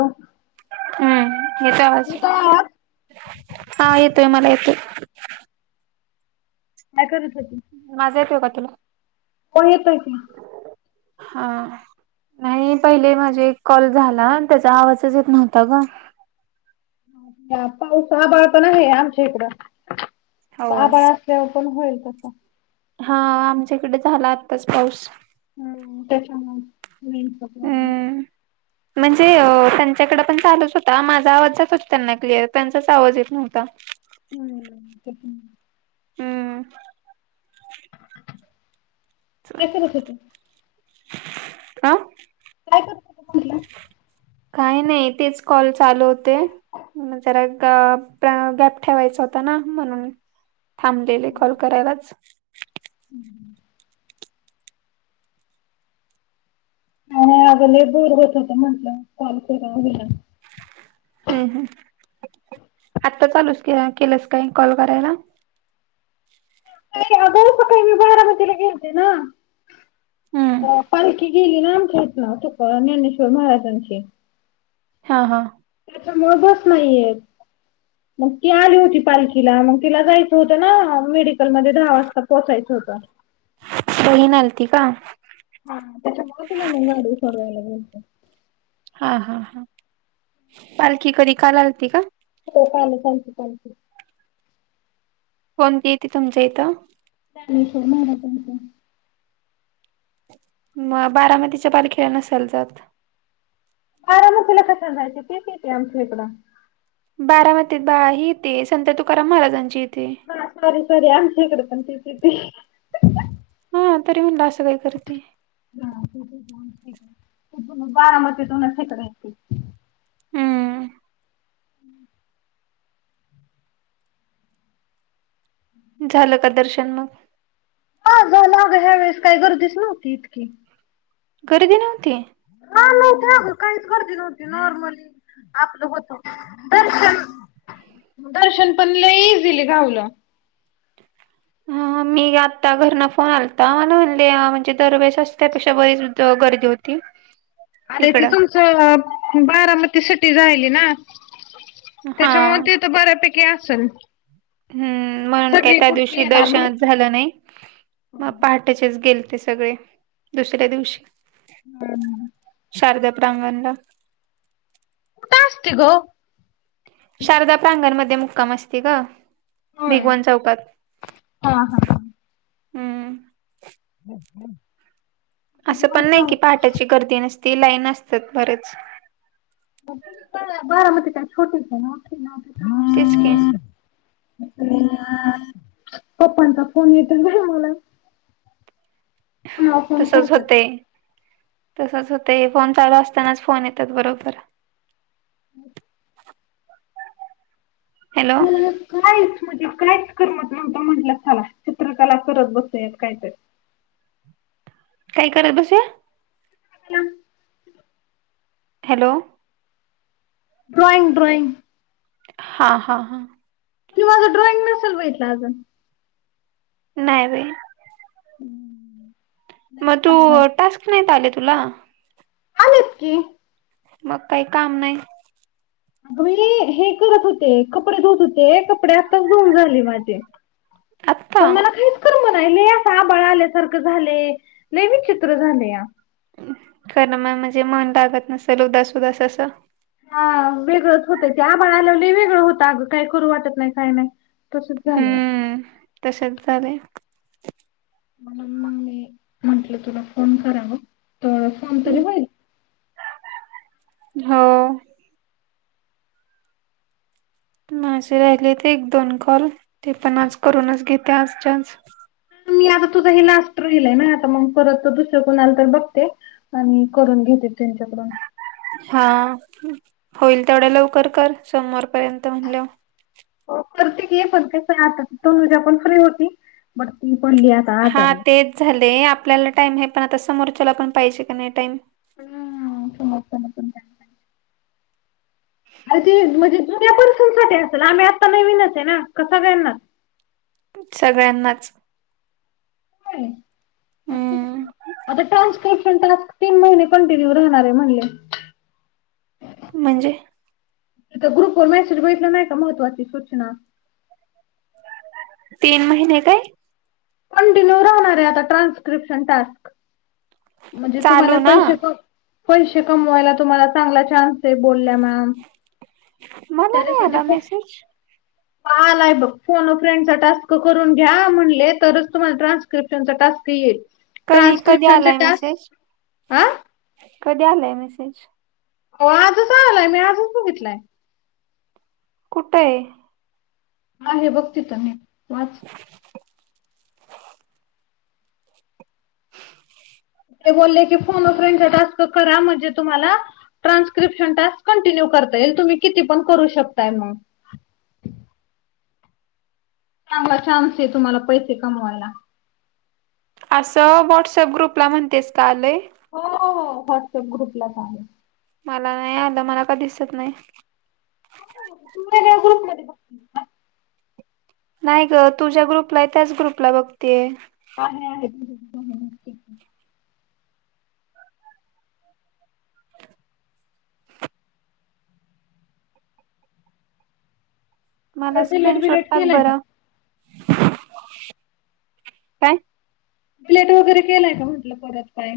Hello. हम्म येतोय आवाज? हा, येतोय मला येतोय. काय करत होती? माझा येतो का तुला? हो, येतोय की. हा. नाही, पहिले माझे एक कॉल झाला त्याचा आवाजच येत नव्हता गं. ह्या, पाऊस आभाळ पण आहे आमच्या इकडं. हो आभाळा तेव्हा पण होईल तसा. हा, आमच्याकडे झाला आत्ताच पाऊस. हा. त्याच्यामुळे, रेंजचा प्रॉब्लेम. हम्म म्हणजे त्यांच्याकडे पण चालूच होता. माझा आवाज जात होता त्यांना क्लिअर. त्यांचाच आवाज येत नव्हता. हम्. हम्म. काय करत होती? आ. काय करत होतीस म्हटली? काही नाही, तेच कॉल चालू होते. जरा ग गॅप ठेवायच होत ना, म्हणून. थांबलेले कॉल करायलाच. हम्म. काही नाही अगं, लई बोर होत होतं. म्हंटलं काॅल करावा हिला. हम्. हम्. आता चालूसं केलंस का? कॉल करायला. अगं, सकाळी मी बारामतीला गेलते ना. हम्म अ पालखी गेली ना आमच्या इथनं, तुका ज्ञानेश्वर महाराजांची. हा. हा. त्याच्यामुळे बस नाहीयेत. मग ती आली होती पालखीला. मग तिला जायचं होतं ना, मेडिकलमध्ये दहा वाजता पोहोचायचं होतं. बहिण आलती का? हा. त्याच्यामुळे तीला नेवून, गाडी सोडवायला गेलो. हा. हा. हा. पालखी कधी काल आलती का? हो. कालच आलती पालखी. कोणती येते तुमच्या इथं? ज्ञानेश्वर महाराजांची. मग, बारामतीच्या पालखीला नसाल जात? बारामतीला कशाला जायचं? तीच येते आमच्या इकडं. बारामतीत बा ही येते, संत तुकाराम महाराजांची येते. हा. Sorry sorry. आमच्याकडे पण तीच येते. हा. तरी म्हणलं असं काय करती? बारामतीतूनच हिकडं येते. हम्म झालं का? दर्शन मग. झाल आगं. ह्या वेळेस काय गर्दीच नव्हती इतकी. गर्दी नव्हती? हां. नव्हती आगं, काहीच गर्दी नव्हती. नॉर्मली आपलं होतं. दर्शन, दर्शन पण लई इझिली घावलं. हा हा मी आत्ता घरनं फोन आलता मला म्हणले, म्हणजे दरवेळेस असं त्यापेक्षा बरीच गर्दी होती. अरे ते इकडं तुमचं, बारामती सिटी राहीली ना. हा त्याच्यामुळं ते तर बऱ्यापैकी असंल. हम्म, म्हणून काय त्या दिवशी येणार दर्शनच म्हटलं. झालं नाही. मग पहाटेचेच गेलते सगळे, दुसऱ्या दिवशी. हम्. शारदा प्रांगणला. कुठं असते गं? शारदा प्रांगणमध्ये मुक्काम असते गं, होय. भिगवण चौकात. हा हा. हम्म हम् हम्. असं पण नाही की, पहाटेची गर्दी नसती लाईन असत्यात बरेच. [unintelligible] बारामती काय छोटं [unintelligible] तेच की. आ... पप्पांचा फोन येतोय बाई मला. चर््््््् हा, तसंच होतंय. तसचं होतंय. फोन चालू असतानाच, फोन येतात बरोबर. हम्. हॅलो मला हा कायच म्हणजे कायच करमत नव्हतं. म्हंटलं चला, चित्रकला करत बसूयात काय तरी. काय करत बसुया? [unintelligible] हॅलो. Drawing drawing. हा हा हा. तु माझं, डॉईंग नसेल बघितलं अजून. नाही बाई. हम्म्. म तू, टास्क नाहीत आले तुला? आलेत की. मग काही काम नाही अगं मी हे करत होते, कपडे धुत होते. कपडे आत्ताच धुऊन झाले माझे. पण आत्ता मला काहीच करमनायले असं आभाळ आल्यासारखं झालंय, लई विचित्र झालया. करमना म्हणजे मन लागत नसेल उदास उदास असं. हा, वेगळंच होतंय. ते आभाळ आल्यावर लय वेगळं होतं, अगं काही करू वाटत नाही काय नाही. तसचं झालया. तसंच झालंय. म्हणून मग मी म्हंटलं तुला फोन करावं तर फोन तरी होईल. हो. माझे राहिले ते एक दोन कॉल ते पण आज करूनच घेते आजच्या आज. मी आता तुझं हे लास्ट राहिलयं ना आता मग परत दुसरं कोणाला तर बघते आणि करून घेते त्यांच्याकडून. हां होईल तेवढ्या लवकर कर सोमवार पर्यंत म्हणल्यावर. हो करतीये की करतेच आहे आता तनुजा पण फ्री होती बट ती पडलीये आता. हां आजारी. तेच झालंय आपल्याला टाईम आहे पण आता समोरच्याला पण पाहिजे का नाही टाईम हम्म समोरच्याला पण टाईम पाहिजे. अरे ते म्हणजे जुन्या पर्सनसाठी असेल आम्ही आत्ता नवीनच आहे ना का सगळ्यांनाच? सगळ्यांनाच. होय अस कसं आता ट्रान्स्क्रिप्शन टास्क तीन महिने कंटिन्यू राहणार म्हणले. म्हणजे? तिथं ग्रुप वर मेसेज बघितला नाही का महत्त्वाची सूचना? तीन महिने काय? कंटिन्यू राहणार आहे आता ट्रान्स्क्रिप्शन टास्क. म्हणजे तुम्हाला चालू ना पैसे पैसे कमवायला तुम्हाला चांगला चान्स ते बोलल्या मॅम मला नाही त्याच्यासाठी आला मेसेज खूप आलाय बघ फोन व फ्रेंडचा टास्क करून घ्या म्हणले तरच तुम्हाला ट्रान्स्क्रिप्शनचा टास्क येईल. कधी कधी ट्रान्सक्रिप्शनचे आलाय टास्क मेसेज? हा कधी आलाय मेसेज? हो आजच आलाय, मी आजच बघितलंय. कुठं आहे? आहे बघ तिथं मी वाच. ते बोलले की फोन अ फ्रेंडचा टास्क करा म्हणजे तुम्हाला ट्रान्स्क्रिप्शन टास्क कंटिन्यू करता येईल तुम्ही किती पण करू शकताय मग. चांगला चान्स आहे तुम्हाला पैसे कमवायला. असं व्हॉट्सअप ग्रुपला म्हणतेस का आलय? हो हो व्हॉट्सअप ग्रुपला च आलेय. मला नाही आलं मला का दिसत नाही? तुझ्या ग्रुप मध्ये बघ. नाही ग तू ज्या ग्रुपला आहे त्याच ग्रुपला बघतेय. आहे आहेत. मला परत डिलेट स्क्रीनशॉट बिलेट टाक केलाय का बरं. काय? प्लेट वगैरे केलाय का म्हटलं परत काय?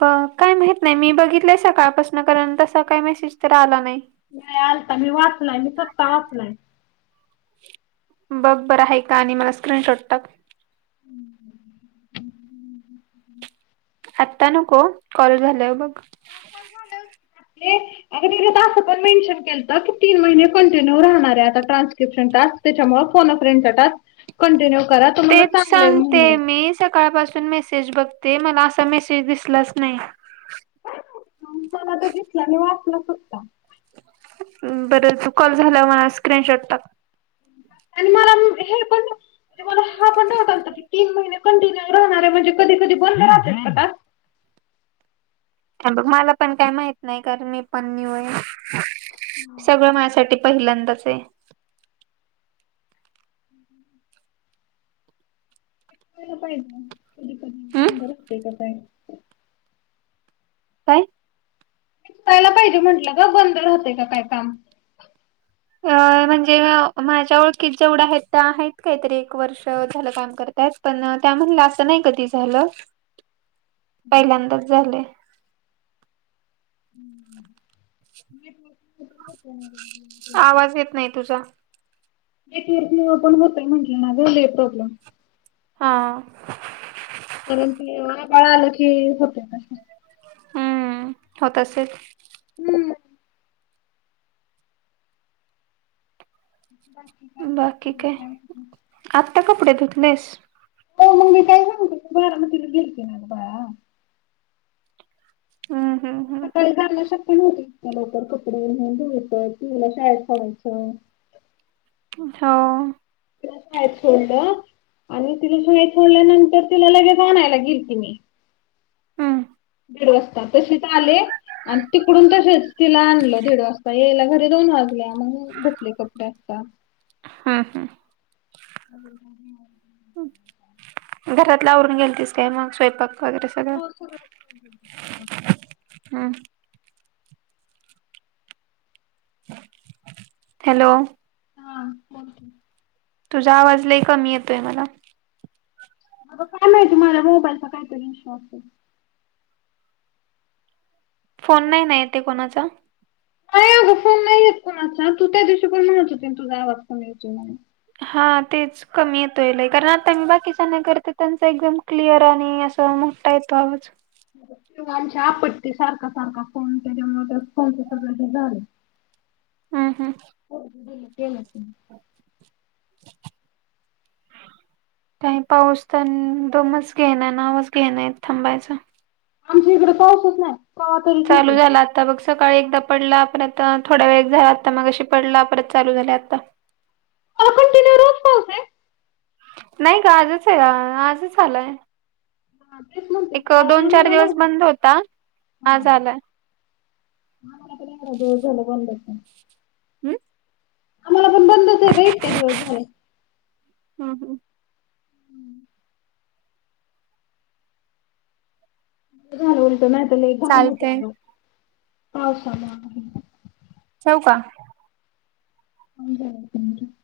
ब काय माहित नाही मी बघितलंय सकाळपासून कारण तसा काही मेसेज तर आला नाही. नाही आलता मी वाचलाय, मी स्वतः वाचलाय. बघ बरं आहे का आणि मला स्क्रीनशॉट टाक. [inaudible] आत्ता नको कॉल झाल्यावर बघ. आपली अगं त्यात असं पण मेन्शन केलंत की तीन महिने कंटिन्यू राहणार आहे आता ट्रान्स्क्रिप्शन टास्क. त्याच्यामुळं फोन अ फ्रेंड चा टास्क कंटिन्यू करा तुम्हाला तेच चांगलंय म्हणले. सांगते मी, सकाळपासून मेसेज बघते मला असा मेसेज दिसलाच नाही. माला तो दिसता आणि वाचला सुट. बरंच कॉल झाला मणा स्क्रीनशॉट टाक. आणि मला हे पण मला हा पणावतात ना क तीन महिने कंटिन्यू राहणारे म्हणजे कधी कधी बंद राहतात. बघ मला पण काही माहित नाही, कारण मी पण न्यू आहे सगळं माझ्यासाठी पहिल्यांदाच आहे. हम्म हम. पाहिजे कधी प हम् बंद र असते का काय. काय? यला पाहिजे म्हटलं ग, बंद राहतेय काय काम. अ म्हणजे, माझ्या ओळखीत जेवढ्या आहेत त्या आहेत, काहीतरी एक वर्ष झालं काम करतायत. पण, त्यामधलं असं नाही कधी झालं. [unintelligible] पहिल्यांदाच झालय. हम्म म आवाज येत नाही तुझा. एक आपण होतय म्हटलं ना झाले प्रॉब्लेम. हा. कारण की काळा आलं की होतेस हम्म होत असेच. हम्म. बसक आहे बाकी काय त. आत्ता कपडे धुतलेस? म मी काय आराम त लेे ना बा. हम्म हम्म. हम्म सकाळी जाला शक्य नवती, लवकर कपडे म्ह धुत पवीला शाळेत सोडायचं. हो. [unintelligible] आणि तिला सगई सोडल्यानंतर तिला लगेच आणायला गेल की मी. हम्म दिड वाजता तशिच आले. आणि तिकडून तसेच तिला आणलं दीड वाजता, येयला घरी दोन वाजले आम्हला. कसले कपडे असता. हा हा. [inaudible] घरातल आवरून गेलतीस काय मग स्वयंपाक वगैरे सगळं. हम्म. हॅलो? हा. तुझा आवाज लई कमी येतोय मला. काय माहिती तुम्हाला मोबाईलचा काय तरी इश असेल. फोन नाही ना येतोय कोणाचा? का अगं फोन नाही येत कोणाचा, तू त्या दिवशी पण म्हहत होते तुझा आवाज पण येती म्हणून. हा तेच. कमी येतोय लई, कारण आता मी बाकीच्याना करते, त्यांचा एकदम क्लिअर आणि अस मोठा येतो आवाज. आमची आपटती सारखा सारखा फोन, त्याच्यामुळे त्या फोनच सगळ हेच झालय. हम्म हम्म [unintelligible] [inaudible] काय पाऊस पण दमच घेईना नावाच घेईना थांबायचां. आमच्या इकडं पाऊसच नाय. चालू झालात आता बघ, सकाळी एकदा पडला, परत थोडया वेळ झाला. आता मगाशी पडला, परत चालू झालाय आता. [unintelligible] कंटिन्यू रोज पाऊसे? नाही ग. आजच हया, आजच आलाय. हा तेच म्हणते एक, म्हणजे दोन, चार आम्हाला दिवस नव्हता बंद होता. हा आज आलाय. [unintelligible] एवढा [unintelligible] झाला बंदचे. हम्म. आम्हाला पण बंदच आहे ब इतक्या दिवस झालं. हा हं. हम्म. बरं झालं उलट, नाहीत लई घाण होते चालतय अगं पावसामुळ हो का? [inaudible]